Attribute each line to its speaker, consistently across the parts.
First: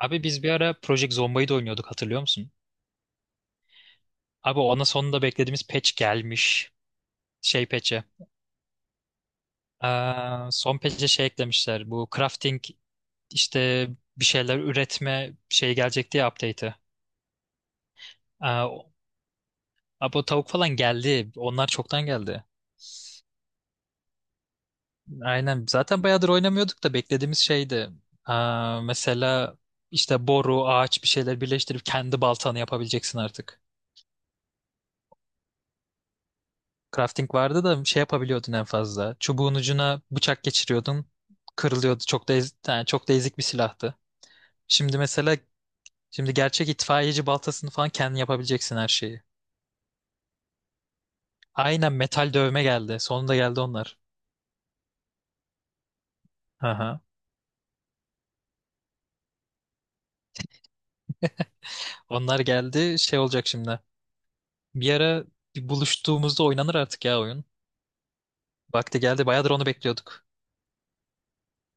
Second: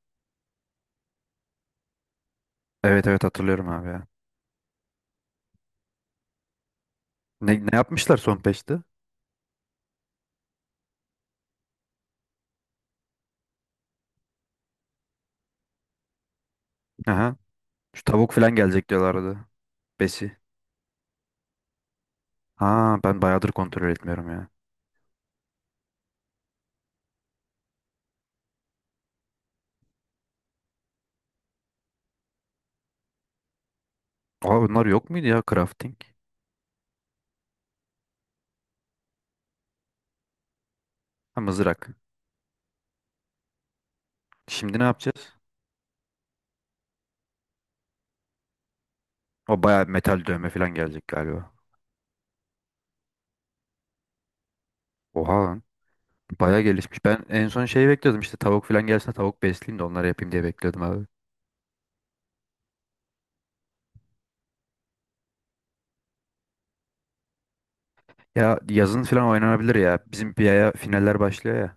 Speaker 1: Abi biz bir ara Project Zomba'yı da oynuyorduk, hatırlıyor musun?
Speaker 2: Evet evet hatırlıyorum abi ya.
Speaker 1: Abi ona sonunda beklediğimiz patch gelmiş.
Speaker 2: Ne,
Speaker 1: Şey
Speaker 2: ne
Speaker 1: patch'e.
Speaker 2: yapmışlar son peşte?
Speaker 1: Son patch'e şey eklemişler. Bu crafting işte bir şeyler üretme şey gelecekti ya update'i.
Speaker 2: Aha. Şu tavuk falan
Speaker 1: Aa, o-
Speaker 2: gelecek diyorlardı.
Speaker 1: Abi o
Speaker 2: Besi.
Speaker 1: tavuk falan geldi. Onlar çoktan geldi.
Speaker 2: Ha ben bayağıdır kontrol etmiyorum ya.
Speaker 1: Aynen. Zaten bayağıdır oynamıyorduk da beklediğimiz şeydi. Mesela işte boru, ağaç bir şeyler birleştirip kendi baltanı yapabileceksin artık.
Speaker 2: Aa, bunlar yok muydu ya crafting?
Speaker 1: Crafting vardı da şey yapabiliyordun en fazla. Çubuğun ucuna bıçak geçiriyordun.
Speaker 2: Ha, mızrak.
Speaker 1: Kırılıyordu. Yani çok da ezik bir silahtı.
Speaker 2: Şimdi ne
Speaker 1: Şimdi
Speaker 2: yapacağız?
Speaker 1: mesela, şimdi gerçek itfaiyeci baltasını falan kendin yapabileceksin, her şeyi.
Speaker 2: O bayağı metal dövme falan gelecek galiba.
Speaker 1: Aynen metal dövme geldi. Sonunda geldi onlar.
Speaker 2: Oha lan. Bayağı
Speaker 1: Aha.
Speaker 2: gelişmiş. Ben en son şey bekliyordum, işte tavuk falan gelsin de tavuk besleyeyim de onları yapayım diye bekliyordum abi.
Speaker 1: Onlar geldi. Şey olacak şimdi. Bir ara, bir buluştuğumuzda oynanır artık ya oyun.
Speaker 2: Ya
Speaker 1: Vakti
Speaker 2: yazın falan
Speaker 1: geldi. Bayağıdır onu
Speaker 2: oynanabilir ya.
Speaker 1: bekliyorduk.
Speaker 2: Bizim bir aya finaller başlıyor ya.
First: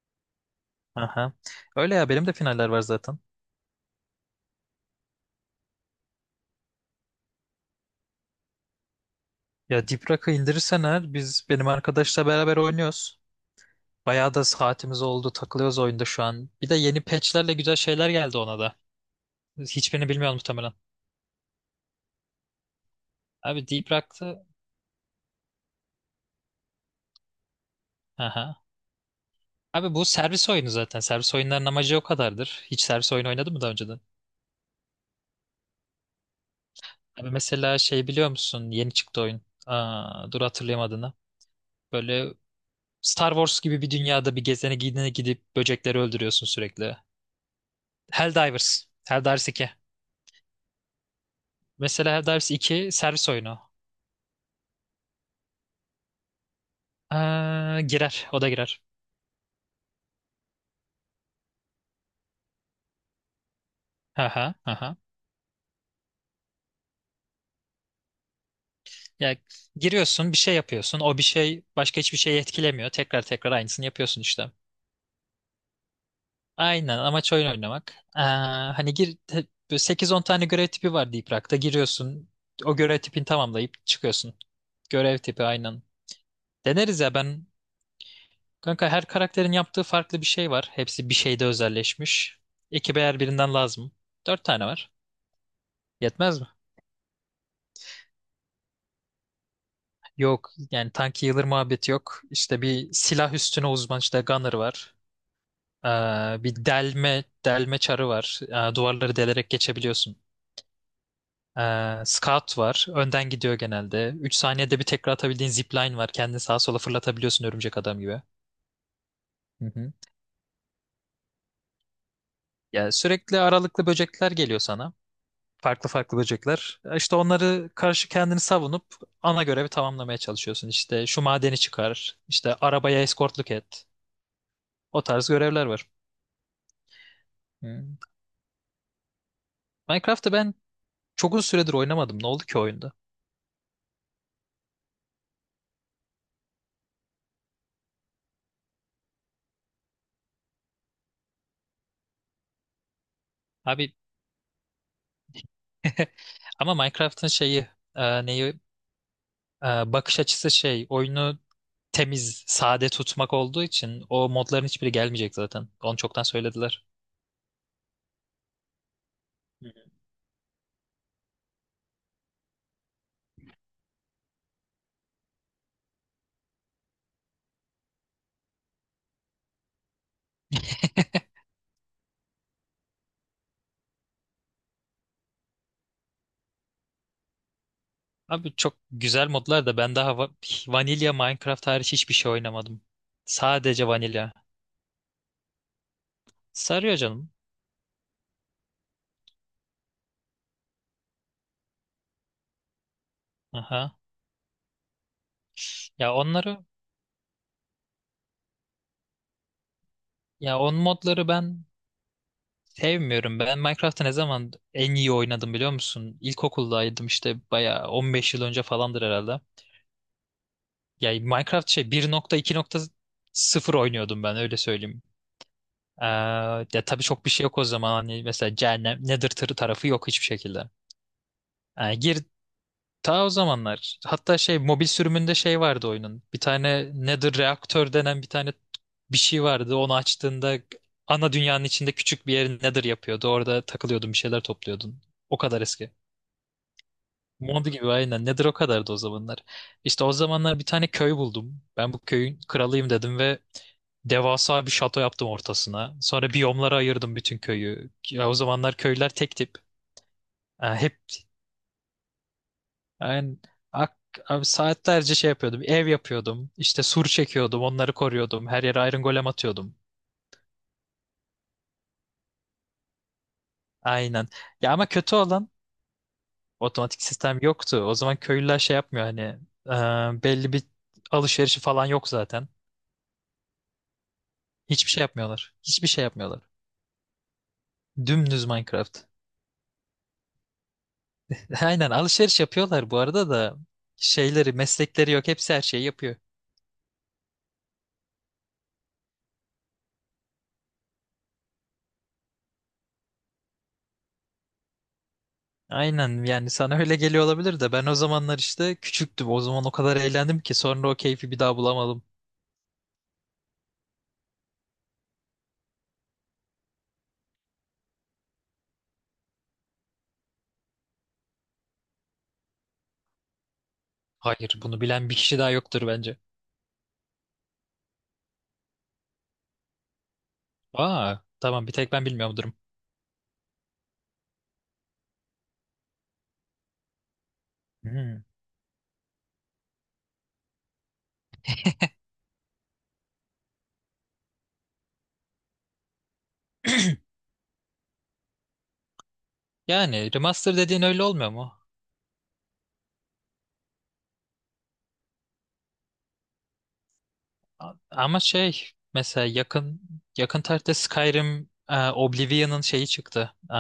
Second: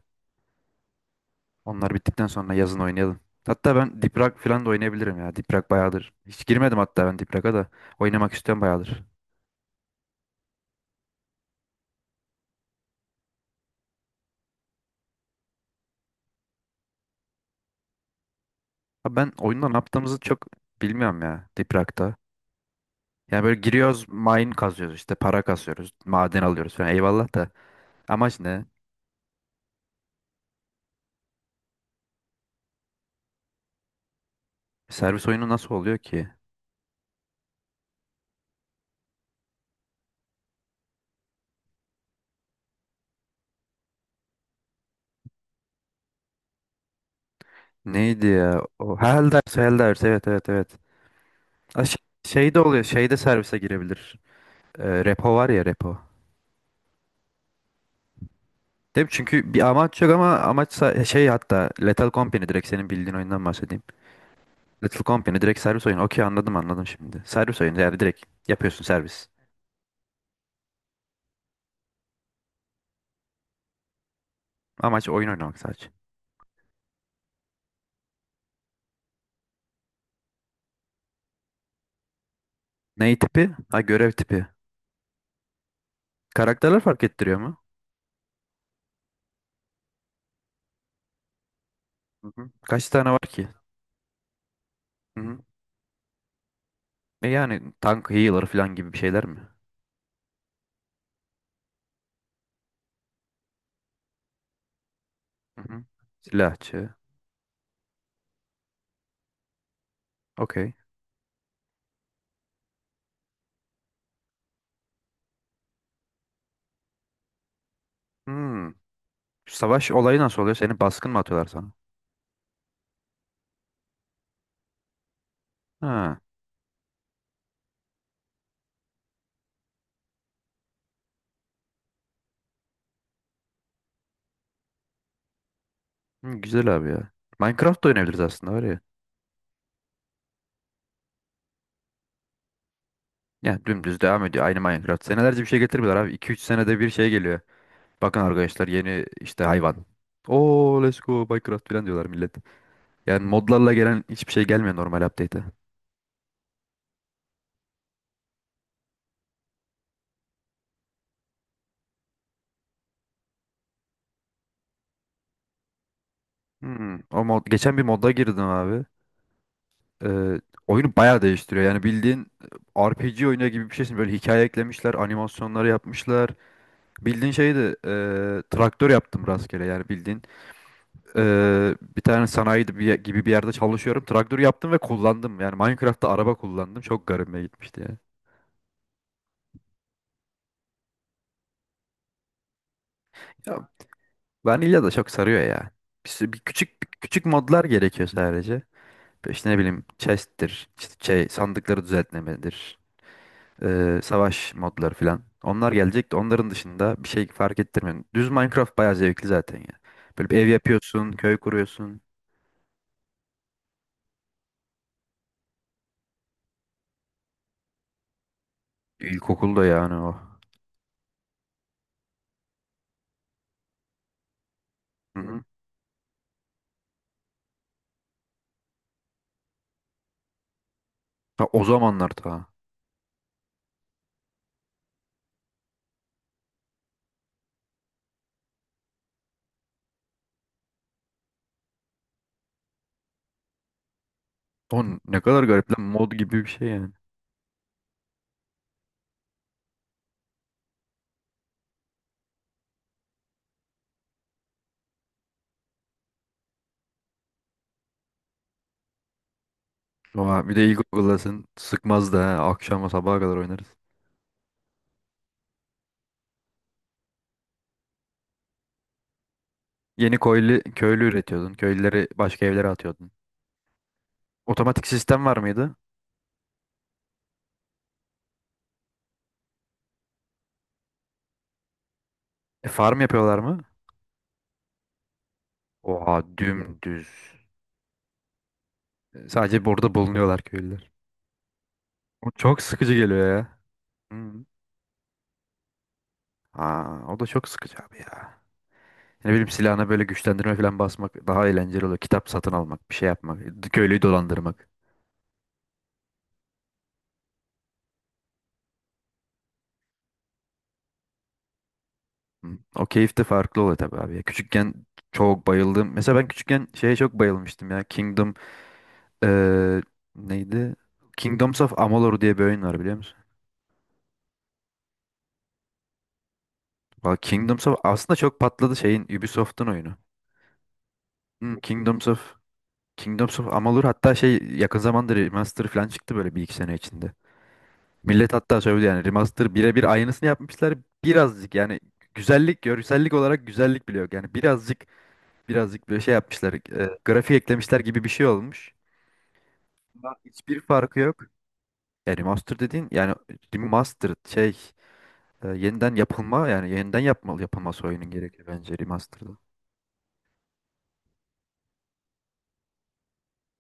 Speaker 1: Aha.
Speaker 2: Onlar
Speaker 1: Öyle ya, benim
Speaker 2: bittikten
Speaker 1: de
Speaker 2: sonra
Speaker 1: finaller
Speaker 2: yazın
Speaker 1: var
Speaker 2: oynayalım.
Speaker 1: zaten.
Speaker 2: Hatta ben Diprak falan da oynayabilirim ya. Diprak bayağıdır. Hiç girmedim hatta ben Diprak'a da. Oynamak istiyorum bayağıdır.
Speaker 1: Ya Deep Rock'ı indirirsen eğer, biz benim arkadaşla beraber oynuyoruz. Bayağı da saatimiz oldu. Takılıyoruz oyunda şu an. Bir de yeni patchlerle güzel şeyler geldi ona da.
Speaker 2: Abi ben oyunda ne
Speaker 1: Hiçbirini
Speaker 2: yaptığımızı
Speaker 1: bilmiyorum
Speaker 2: çok
Speaker 1: muhtemelen.
Speaker 2: bilmiyorum ya Diprak'ta. Yani böyle
Speaker 1: Abi Deep
Speaker 2: giriyoruz,
Speaker 1: Rock'tı.
Speaker 2: mine kazıyoruz, işte para kasıyoruz, maden alıyoruz falan. Eyvallah da. Amaç
Speaker 1: Aha.
Speaker 2: ne?
Speaker 1: Abi bu servis oyunu zaten. Servis oyunların amacı o kadardır. Hiç servis oyunu oynadın mı daha önceden?
Speaker 2: Servis oyunu nasıl oluyor ki?
Speaker 1: Abi mesela şey biliyor musun? Yeni çıktı oyun. Dur hatırlayayım adını. Böyle Star Wars gibi bir dünyada bir gezene gidene gidip böcekleri öldürüyorsun sürekli.
Speaker 2: Neydi ya?
Speaker 1: Helldivers.
Speaker 2: O
Speaker 1: Helldivers
Speaker 2: Helldivers,
Speaker 1: iki
Speaker 2: Helldivers. Evet evet evet. Ha.
Speaker 1: Mesela Helldivers
Speaker 2: Şey de oluyor.
Speaker 1: iki
Speaker 2: Şeyde
Speaker 1: servis
Speaker 2: servise
Speaker 1: oyunu.
Speaker 2: girebilir. Repo var ya repo.
Speaker 1: Girer. O da girer.
Speaker 2: Değil çünkü bir amaç yok, ama amaçsa şey, hatta Lethal Company, direkt senin bildiğin oyundan bahsedeyim.
Speaker 1: Aha, aha.
Speaker 2: Lethal Company direkt servis oyunu. Okey, anladım anladım şimdi. Servis oyunu, yani direkt yapıyorsun servis.
Speaker 1: Ya giriyorsun, bir şey yapıyorsun. O bir şey başka hiçbir şeyi etkilemiyor. Tekrar tekrar aynısını yapıyorsun işte.
Speaker 2: Amaç oyun oynamak sadece.
Speaker 1: Aynen, amaç oyun oynamak. Hani böyle 8-10 tane görev tipi var Deep Rock'ta. Giriyorsun, o görev
Speaker 2: Ney
Speaker 1: tipini
Speaker 2: tipi?
Speaker 1: tamamlayıp
Speaker 2: Ha, görev
Speaker 1: çıkıyorsun.
Speaker 2: tipi.
Speaker 1: Görev tipi aynen.
Speaker 2: Karakterler
Speaker 1: Deneriz
Speaker 2: fark
Speaker 1: ya
Speaker 2: ettiriyor
Speaker 1: ben,
Speaker 2: mu?
Speaker 1: kanka, her karakterin yaptığı farklı bir şey var. Hepsi bir şeyde
Speaker 2: Hı
Speaker 1: özelleşmiş.
Speaker 2: hı. Kaç
Speaker 1: Ekibe
Speaker 2: tane var
Speaker 1: her
Speaker 2: ki?
Speaker 1: birinden lazım. 4 tane var.
Speaker 2: Hı hı.
Speaker 1: Yetmez mi?
Speaker 2: E yani tank, healer falan gibi bir şeyler mi?
Speaker 1: Yok yani, tank healer muhabbeti yok. İşte bir silah üstüne uzman, işte gunner var.
Speaker 2: Hı hı.
Speaker 1: Ee, Bir
Speaker 2: Silahçı.
Speaker 1: delme çarı var. Duvarları delerek geçebiliyorsun.
Speaker 2: Okey.
Speaker 1: Scout var. Önden gidiyor genelde. 3 saniyede bir tekrar atabildiğin zipline var. Kendini sağa sola fırlatabiliyorsun, örümcek adam gibi.
Speaker 2: Hmm.
Speaker 1: Hı
Speaker 2: Savaş
Speaker 1: hı.
Speaker 2: olayı nasıl oluyor? Seni baskın mı atıyorlar sana?
Speaker 1: Ya sürekli aralıklı böcekler geliyor sana. Farklı farklı
Speaker 2: Ha.
Speaker 1: böcekler. İşte onları karşı kendini savunup ana görevi tamamlamaya çalışıyorsun. İşte şu madeni çıkar, işte arabaya eskortluk et. O tarz görevler var.
Speaker 2: Hı, güzel abi ya. Minecraft
Speaker 1: Hı.
Speaker 2: da oynayabiliriz aslında var ya.
Speaker 1: Minecraft'ı ben çok uzun süredir oynamadım. Ne oldu ki oyunda?
Speaker 2: Ya dümdüz devam ediyor. Aynı Minecraft. Senelerce bir şey getirmiyorlar abi. 2-3 senede bir şey geliyor. Bakın arkadaşlar, yeni işte hayvan. Oo let's go Minecraft falan diyorlar millet. Yani modlarla
Speaker 1: Abi.
Speaker 2: gelen hiçbir şey gelmiyor normal update'e.
Speaker 1: Ama Minecraft'ın şeyi, e, neyi e, bakış açısı şey oyunu temiz, sade tutmak olduğu için, o modların hiçbiri gelmeyecek zaten. Onu çoktan söylediler.
Speaker 2: Hmm. O mod, geçen bir modda girdim abi.
Speaker 1: Hı hı.
Speaker 2: Ee, Oyunu bayağı değiştiriyor. Yani bildiğin RPG oyunu gibi bir şeysin. Böyle hikaye eklemişler, animasyonları yapmışlar. Bildiğin şeydi, traktör yaptım rastgele. Yani bildiğin bir tane sanayi de bir gibi bir yerde çalışıyorum. Traktör yaptım ve kullandım. Yani Minecraft'ta araba kullandım. Çok garibime gitmişti ya.
Speaker 1: Abi çok güzel modlar da, ben daha vanilya Minecraft hariç hiçbir şey oynamadım.
Speaker 2: Ya
Speaker 1: Sadece vanilya.
Speaker 2: vanilya da çok sarıyor ya. Bir, sü- bir küçük bir
Speaker 1: Sarıyor
Speaker 2: küçük
Speaker 1: canım.
Speaker 2: modlar gerekiyor sadece. İşte ne bileyim chest'tir, işte şey sandıkları düzeltmemedir,
Speaker 1: Aha.
Speaker 2: savaş modları falan. Onlar gelecek
Speaker 1: Ya
Speaker 2: de onların
Speaker 1: onları
Speaker 2: dışında bir şey fark ettirmiyor. Düz Minecraft bayağı zevkli zaten ya. Böyle bir ev
Speaker 1: Ya on
Speaker 2: yapıyorsun,
Speaker 1: modları
Speaker 2: köy
Speaker 1: ben
Speaker 2: kuruyorsun.
Speaker 1: sevmiyorum. Ben Minecraft'ı ne zaman en iyi oynadım biliyor musun? İlkokuldaydım işte, bayağı 15 yıl önce falandır herhalde.
Speaker 2: İlkokulda yani o.
Speaker 1: Ya Minecraft şey 1.2.0 oynuyordum, ben öyle söyleyeyim.
Speaker 2: Hı hı.
Speaker 1: Ee, Ya tabii çok bir şey yok o zaman, hani mesela cehennem Nether tırı tarafı yok hiçbir şekilde.
Speaker 2: Ha, o
Speaker 1: Yani
Speaker 2: zamanlar ta.
Speaker 1: ta o zamanlar. Hatta şey mobil sürümünde şey vardı oyunun. Bir tane Nether reaktör denen bir şey vardı. Onu açtığında ana dünyanın içinde küçük bir yer Nether yapıyordu. Orada takılıyordun, bir şeyler
Speaker 2: On
Speaker 1: topluyordun.
Speaker 2: ne
Speaker 1: O
Speaker 2: kadar
Speaker 1: kadar
Speaker 2: garip lan,
Speaker 1: eski.
Speaker 2: mod gibi bir şey yani.
Speaker 1: Mod gibi aynen. Nedir, o kadardı o zamanlar. İşte o zamanlar bir tane köy buldum. Ben bu köyün kralıyım dedim ve devasa bir şato yaptım ortasına. Sonra biyomlara ayırdım bütün köyü. Ya, o zamanlar köyler tek tip.
Speaker 2: Oha, bir de
Speaker 1: Ha,
Speaker 2: iyi Google'lasın sıkmaz da ha. Akşama sabaha kadar
Speaker 1: yani
Speaker 2: oynarız.
Speaker 1: ak, abi saatlerce şey yapıyordum. Ev yapıyordum. İşte sur çekiyordum. Onları koruyordum. Her yere iron golem atıyordum.
Speaker 2: Yeni köylü, köylü üretiyordun. Köylüleri başka evlere atıyordun.
Speaker 1: Aynen. Ya ama
Speaker 2: Otomatik
Speaker 1: kötü
Speaker 2: sistem var
Speaker 1: olan,
Speaker 2: mıydı?
Speaker 1: otomatik sistem yoktu. O zaman köylüler şey yapmıyor, hani belli bir alışverişi falan yok zaten.
Speaker 2: Farm yapıyorlar mı?
Speaker 1: Hiçbir şey yapmıyorlar. Hiçbir şey
Speaker 2: Oha
Speaker 1: yapmıyorlar.
Speaker 2: dümdüz.
Speaker 1: Dümdüz Minecraft.
Speaker 2: Sadece burada bulunuyorlar köylüler.
Speaker 1: Aynen
Speaker 2: O
Speaker 1: alışveriş
Speaker 2: çok
Speaker 1: yapıyorlar
Speaker 2: sıkıcı
Speaker 1: bu arada
Speaker 2: geliyor
Speaker 1: da
Speaker 2: ya. Hı.
Speaker 1: şeyleri, meslekleri yok. Hepsi her şeyi yapıyor.
Speaker 2: Aa, o da çok sıkıcı abi ya. Ne bileyim, silahına böyle güçlendirme falan basmak daha eğlenceli oluyor. Kitap satın almak, bir şey yapmak, köylüyü dolandırmak.
Speaker 1: Aynen, yani sana öyle geliyor olabilir de, ben o zamanlar işte küçüktüm. O zaman o kadar eğlendim ki sonra o keyfi bir daha bulamadım.
Speaker 2: Hı. O keyif de farklı oluyor tabii abi ya. Küçükken çok bayıldım. Mesela ben küçükken şeye çok bayılmıştım ya. Kingdom eee, neydi? Kingdoms of Amalur diye bir oyun var, biliyor musun?
Speaker 1: Hayır, bunu bilen bir kişi daha yoktur bence.
Speaker 2: Valla Kingdoms of aslında çok patladı, şeyin Ubisoft'un oyunu. Hı,
Speaker 1: Tamam, bir tek ben
Speaker 2: Kingdoms of
Speaker 1: bilmiyorum durum.
Speaker 2: Kingdoms of Amalur, hatta şey yakın zamanda remaster falan çıktı, böyle bir iki sene içinde.
Speaker 1: Hmm.
Speaker 2: Millet hatta söyledi, yani remaster birebir aynısını yapmışlar. Birazcık yani güzellik, görsellik olarak güzellik bile yok. Yani birazcık birazcık böyle şey yapmışlar. Grafik eklemişler gibi bir şey olmuş.
Speaker 1: Yani
Speaker 2: Aslında
Speaker 1: remaster
Speaker 2: hiçbir
Speaker 1: dediğin
Speaker 2: farkı
Speaker 1: öyle
Speaker 2: yok.
Speaker 1: olmuyor mu?
Speaker 2: Yani remaster dediğin, yani remastered şey, yeniden yapılma, yani yeniden yapılması oyunun
Speaker 1: Ama
Speaker 2: gerekir
Speaker 1: şey
Speaker 2: bence
Speaker 1: mesela
Speaker 2: remaster'da.
Speaker 1: yakın tarihte Skyrim, Oblivion'ın şeyi çıktı.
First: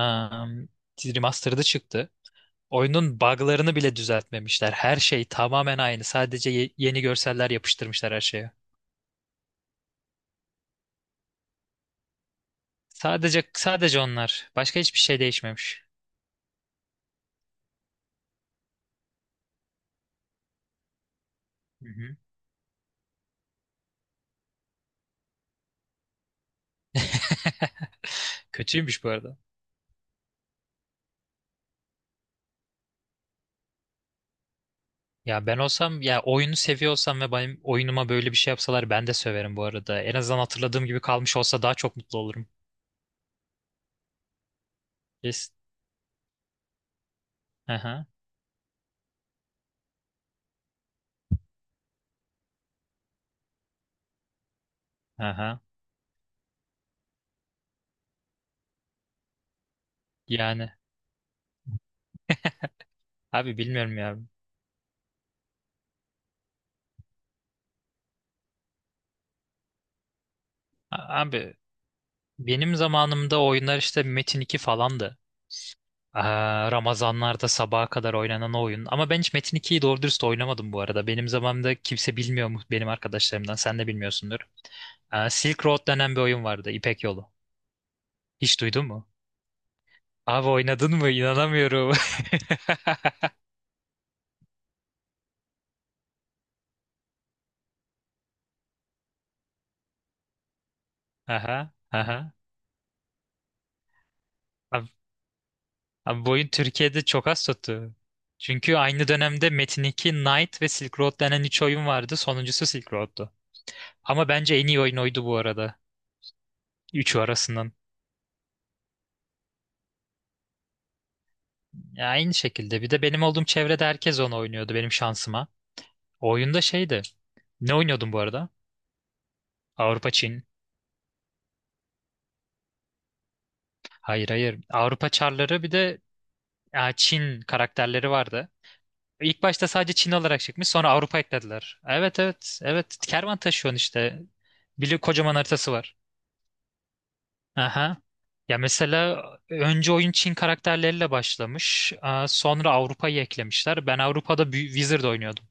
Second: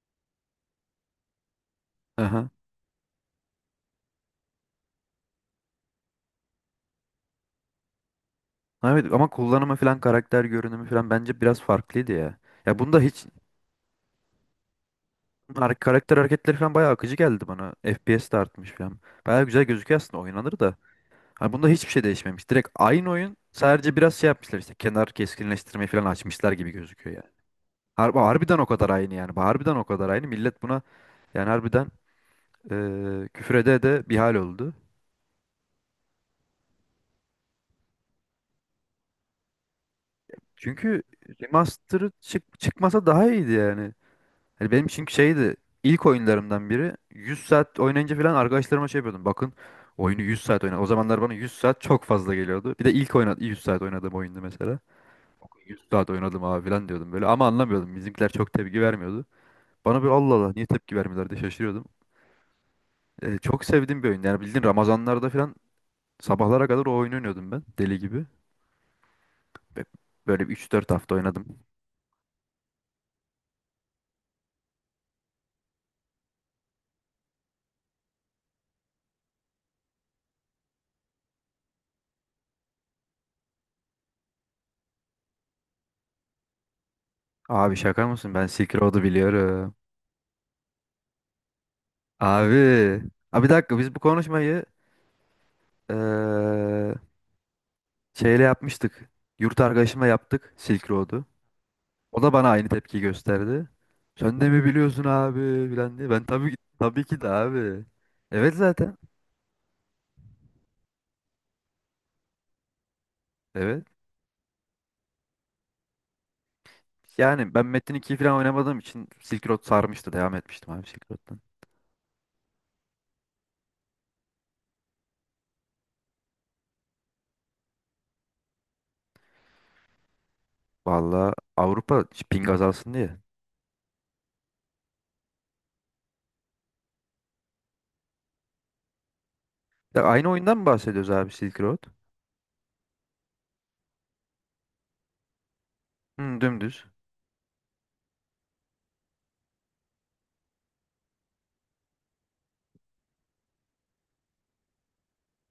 Speaker 1: Remastered'ı çıktı.
Speaker 2: Aha.
Speaker 1: Oyunun bug'larını bile düzeltmemişler. Her şey tamamen aynı. Sadece yeni görseller yapıştırmışlar her şeye.
Speaker 2: Evet, ama kullanımı falan, karakter görünümü falan bence biraz farklıydı ya. Ya bunda hiç
Speaker 1: Sadece onlar. Başka hiçbir şey değişmemiş.
Speaker 2: karakter hareketleri falan bayağı akıcı geldi bana. FPS de artmış falan. Bayağı güzel gözüküyor, aslında oynanır da. Hani bunda
Speaker 1: Hı
Speaker 2: hiçbir şey
Speaker 1: hı.
Speaker 2: değişmemiş. Direkt aynı oyun, sadece biraz şey yapmışlar, işte kenar keskinleştirmeyi falan açmışlar gibi gözüküyor yani. Harbiden o kadar
Speaker 1: Kötüymüş bu
Speaker 2: aynı yani.
Speaker 1: arada.
Speaker 2: Harbiden o kadar aynı. Millet buna yani harbiden küfrede de bir hal oldu.
Speaker 1: Ya ben olsam, ya oyunu seviyor olsam ve benim oyunuma böyle bir şey yapsalar, ben de söverim bu arada. En azından hatırladığım gibi
Speaker 2: Çünkü
Speaker 1: kalmış olsa daha çok
Speaker 2: remaster'ı
Speaker 1: mutlu olurum.
Speaker 2: çıkmasa daha iyiydi yani. Hani benim çünkü
Speaker 1: Yes.
Speaker 2: şeydi, ilk oyunlarımdan biri. 100 saat
Speaker 1: Aha.
Speaker 2: oynayınca falan arkadaşlarıma şey yapıyordum. Bakın, oyunu 100 saat oynadım. O zamanlar bana 100 saat çok fazla geliyordu. Bir de ilk oynadım 100 saat oynadığım oyundu mesela.
Speaker 1: Aha.
Speaker 2: 100 saat oynadım abi falan diyordum böyle, ama anlamıyordum. Bizimkiler çok tepki vermiyordu. Bana böyle Allah Allah niye
Speaker 1: Yani
Speaker 2: tepki vermiyorlar diye şaşırıyordum.
Speaker 1: abi
Speaker 2: Çok
Speaker 1: bilmiyorum
Speaker 2: sevdiğim bir
Speaker 1: ya.
Speaker 2: oyun. Yani bildiğin Ramazanlarda falan sabahlara kadar o oyunu oynuyordum ben, deli gibi. Ve böyle bir 3-4 hafta oynadım.
Speaker 1: Abi benim zamanımda oyunlar işte Metin 2 falandı. Ramazanlarda sabaha kadar oynanan oyun. Ama ben hiç Metin 2'yi doğru dürüst oynamadım bu arada. Benim zamanımda kimse bilmiyor mu benim arkadaşlarımdan. Sen de bilmiyorsundur. Silk Road denen bir oyun vardı. İpek Yolu.
Speaker 2: Abi şaka mısın? Ben
Speaker 1: Hiç
Speaker 2: Silk
Speaker 1: duydun
Speaker 2: Road'u
Speaker 1: mu?
Speaker 2: biliyorum.
Speaker 1: Abi oynadın mı? İnanamıyorum.
Speaker 2: Abi. Abi bir dakika, biz bu konuşmayı eee, şeyle yapmıştık. Yurt arkadaşımla yaptık Silk Road'u.
Speaker 1: Aha,
Speaker 2: O
Speaker 1: aha.
Speaker 2: da bana aynı tepki gösterdi. Sen de mi
Speaker 1: Abi,
Speaker 2: biliyorsun abi filan diye. Ben
Speaker 1: abi, bu oyun
Speaker 2: tabii ki,
Speaker 1: Türkiye'de
Speaker 2: tabii ki
Speaker 1: çok
Speaker 2: de
Speaker 1: az
Speaker 2: abi.
Speaker 1: tuttu.
Speaker 2: Evet
Speaker 1: Çünkü
Speaker 2: zaten.
Speaker 1: aynı dönemde Metin 2, Knight ve Silk Road denen üç oyun vardı. Sonuncusu Silk Road'tu.
Speaker 2: Evet.
Speaker 1: Ama bence en iyi oyun oydu bu arada. Üçü
Speaker 2: Yani ben
Speaker 1: arasından.
Speaker 2: Metin 2'yi falan oynamadığım için Silk Road sarmıştı. Devam etmiştim abi Silk Road'dan.
Speaker 1: Ya aynı şekilde. Bir de benim olduğum çevrede herkes onu oynuyordu benim şansıma. O oyunda şeydi. Ne oynuyordun bu arada? Avrupa Çin.
Speaker 2: Valla Avrupa ping azalsın diye.
Speaker 1: Hayır hayır. Avrupa Çarları, bir de Çin karakterleri vardı. İlk başta sadece
Speaker 2: Ya
Speaker 1: Çin
Speaker 2: aynı
Speaker 1: olarak
Speaker 2: oyundan mı
Speaker 1: çıkmış, sonra
Speaker 2: bahsediyoruz
Speaker 1: Avrupa
Speaker 2: abi, Silk Road?
Speaker 1: eklediler. Evet evet evet. Kervan taşıyorsun işte. Bir kocaman haritası var.
Speaker 2: Hı, dümdüz.
Speaker 1: Aha. Ya mesela önce oyun Çin karakterleriyle başlamış. Sonra Avrupa'yı eklemişler. Ben Avrupa'da bir Wizard oynuyordum.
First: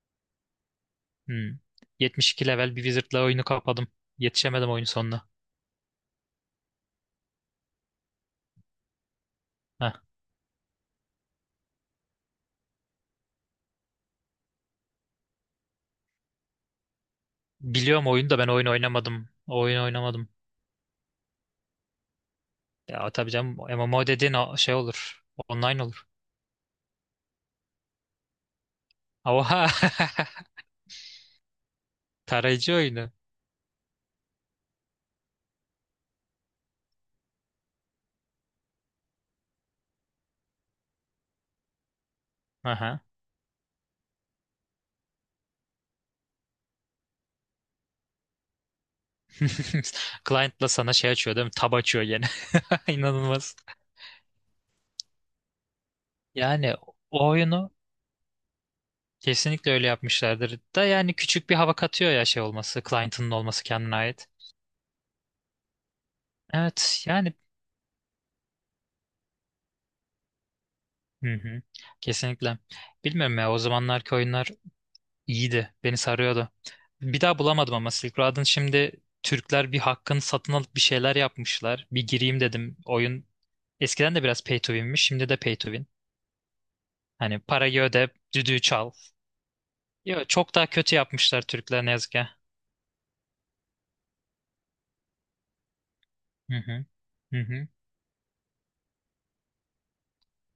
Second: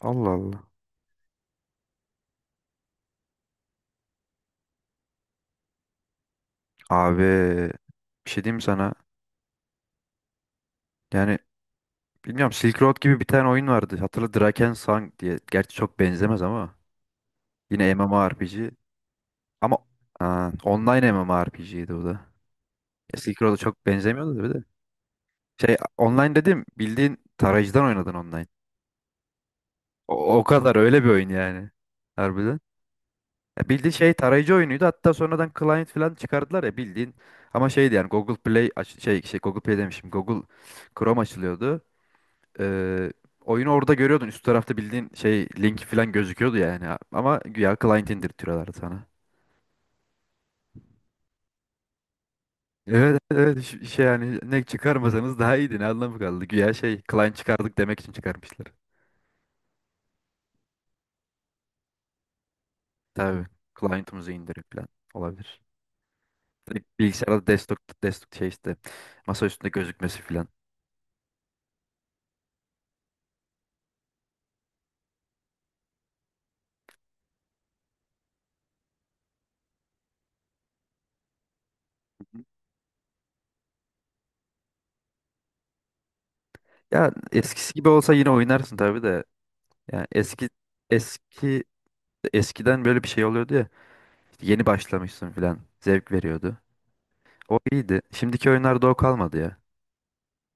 Speaker 2: Allah Allah.
Speaker 1: Hmm. 72 level bir wizard'la oyunu kapadım. Yetişemedim oyun sonuna.
Speaker 2: Abi bir şey diyeyim mi sana.
Speaker 1: Heh.
Speaker 2: Yani bilmiyorum, Silk Road gibi bir tane oyun vardı. Hatırla, Drakensang diye. Gerçi çok benzemez ama. Yine
Speaker 1: Biliyorum oyunu da ben oyun
Speaker 2: MMORPG.
Speaker 1: oynamadım. O
Speaker 2: Ama
Speaker 1: oyun oynamadım.
Speaker 2: online MMORPG'ydi bu da.
Speaker 1: Ya
Speaker 2: Ya
Speaker 1: tabii
Speaker 2: Silk
Speaker 1: canım,
Speaker 2: Road'a çok
Speaker 1: MMO dediğin
Speaker 2: benzemiyordu da bir de.
Speaker 1: şey olur.
Speaker 2: Şey
Speaker 1: Online olur.
Speaker 2: online dedim, bildiğin tarayıcıdan oynadın online.
Speaker 1: Oha!
Speaker 2: O kadar öyle bir oyun yani. Harbiden.
Speaker 1: Tarayıcı oyunu.
Speaker 2: Ya bildiğin şey tarayıcı oyunuydu. Hatta sonradan client falan çıkardılar ya bildiğin. Ama şeydi yani, Google Play aç- şey, şey Google Play demişim. Google Chrome açılıyordu.
Speaker 1: Aha.
Speaker 2: Ee, Oyunu orada görüyordun. Üst tarafta bildiğin şey linki falan gözüküyordu yani. Ama güya client indirtiyorlardı sana.
Speaker 1: Client'la sana şey açıyor değil mi? Tab açıyor gene.
Speaker 2: Evet
Speaker 1: İnanılmaz.
Speaker 2: evet, şey yani ne çıkarmasanız daha iyiydi, ne anlamı kaldı. Güya
Speaker 1: Yani
Speaker 2: şey,
Speaker 1: o
Speaker 2: client
Speaker 1: oyunu
Speaker 2: çıkardık demek için çıkarmışlar.
Speaker 1: kesinlikle öyle yapmışlardır. Da yani küçük bir hava katıyor ya şey olması. Client'ın
Speaker 2: Tabii
Speaker 1: olması kendine ait.
Speaker 2: client'ımızı indirip falan olabilir. Direkt
Speaker 1: Evet yani.
Speaker 2: bilgisayarda, desktop şey, işte masa üstünde gözükmesi falan.
Speaker 1: Hı hı. Kesinlikle. Bilmiyorum ya, o zamanlarki oyunlar İyiydi. Beni sarıyordu. Bir daha bulamadım ama Silk Road'un şimdi Türkler bir hakkını satın alıp bir şeyler yapmışlar. Bir gireyim dedim. Oyun eskiden de biraz pay to win'miş. Şimdi de pay to win.
Speaker 2: Ya
Speaker 1: Hani
Speaker 2: eskisi
Speaker 1: parayı
Speaker 2: gibi
Speaker 1: öde,
Speaker 2: olsa yine
Speaker 1: düdüğü
Speaker 2: oynarsın
Speaker 1: çal.
Speaker 2: tabii de. Yani
Speaker 1: Yo, çok daha kötü yapmışlar
Speaker 2: eski
Speaker 1: Türkler ne yazık ki.
Speaker 2: eskiden böyle bir şey oluyordu ya. İşte yeni başlamışsın falan, zevk
Speaker 1: Hı
Speaker 2: veriyordu.
Speaker 1: hı. Hı
Speaker 2: O
Speaker 1: hı.
Speaker 2: iyiydi. Şimdiki oyunlarda o kalmadı ya.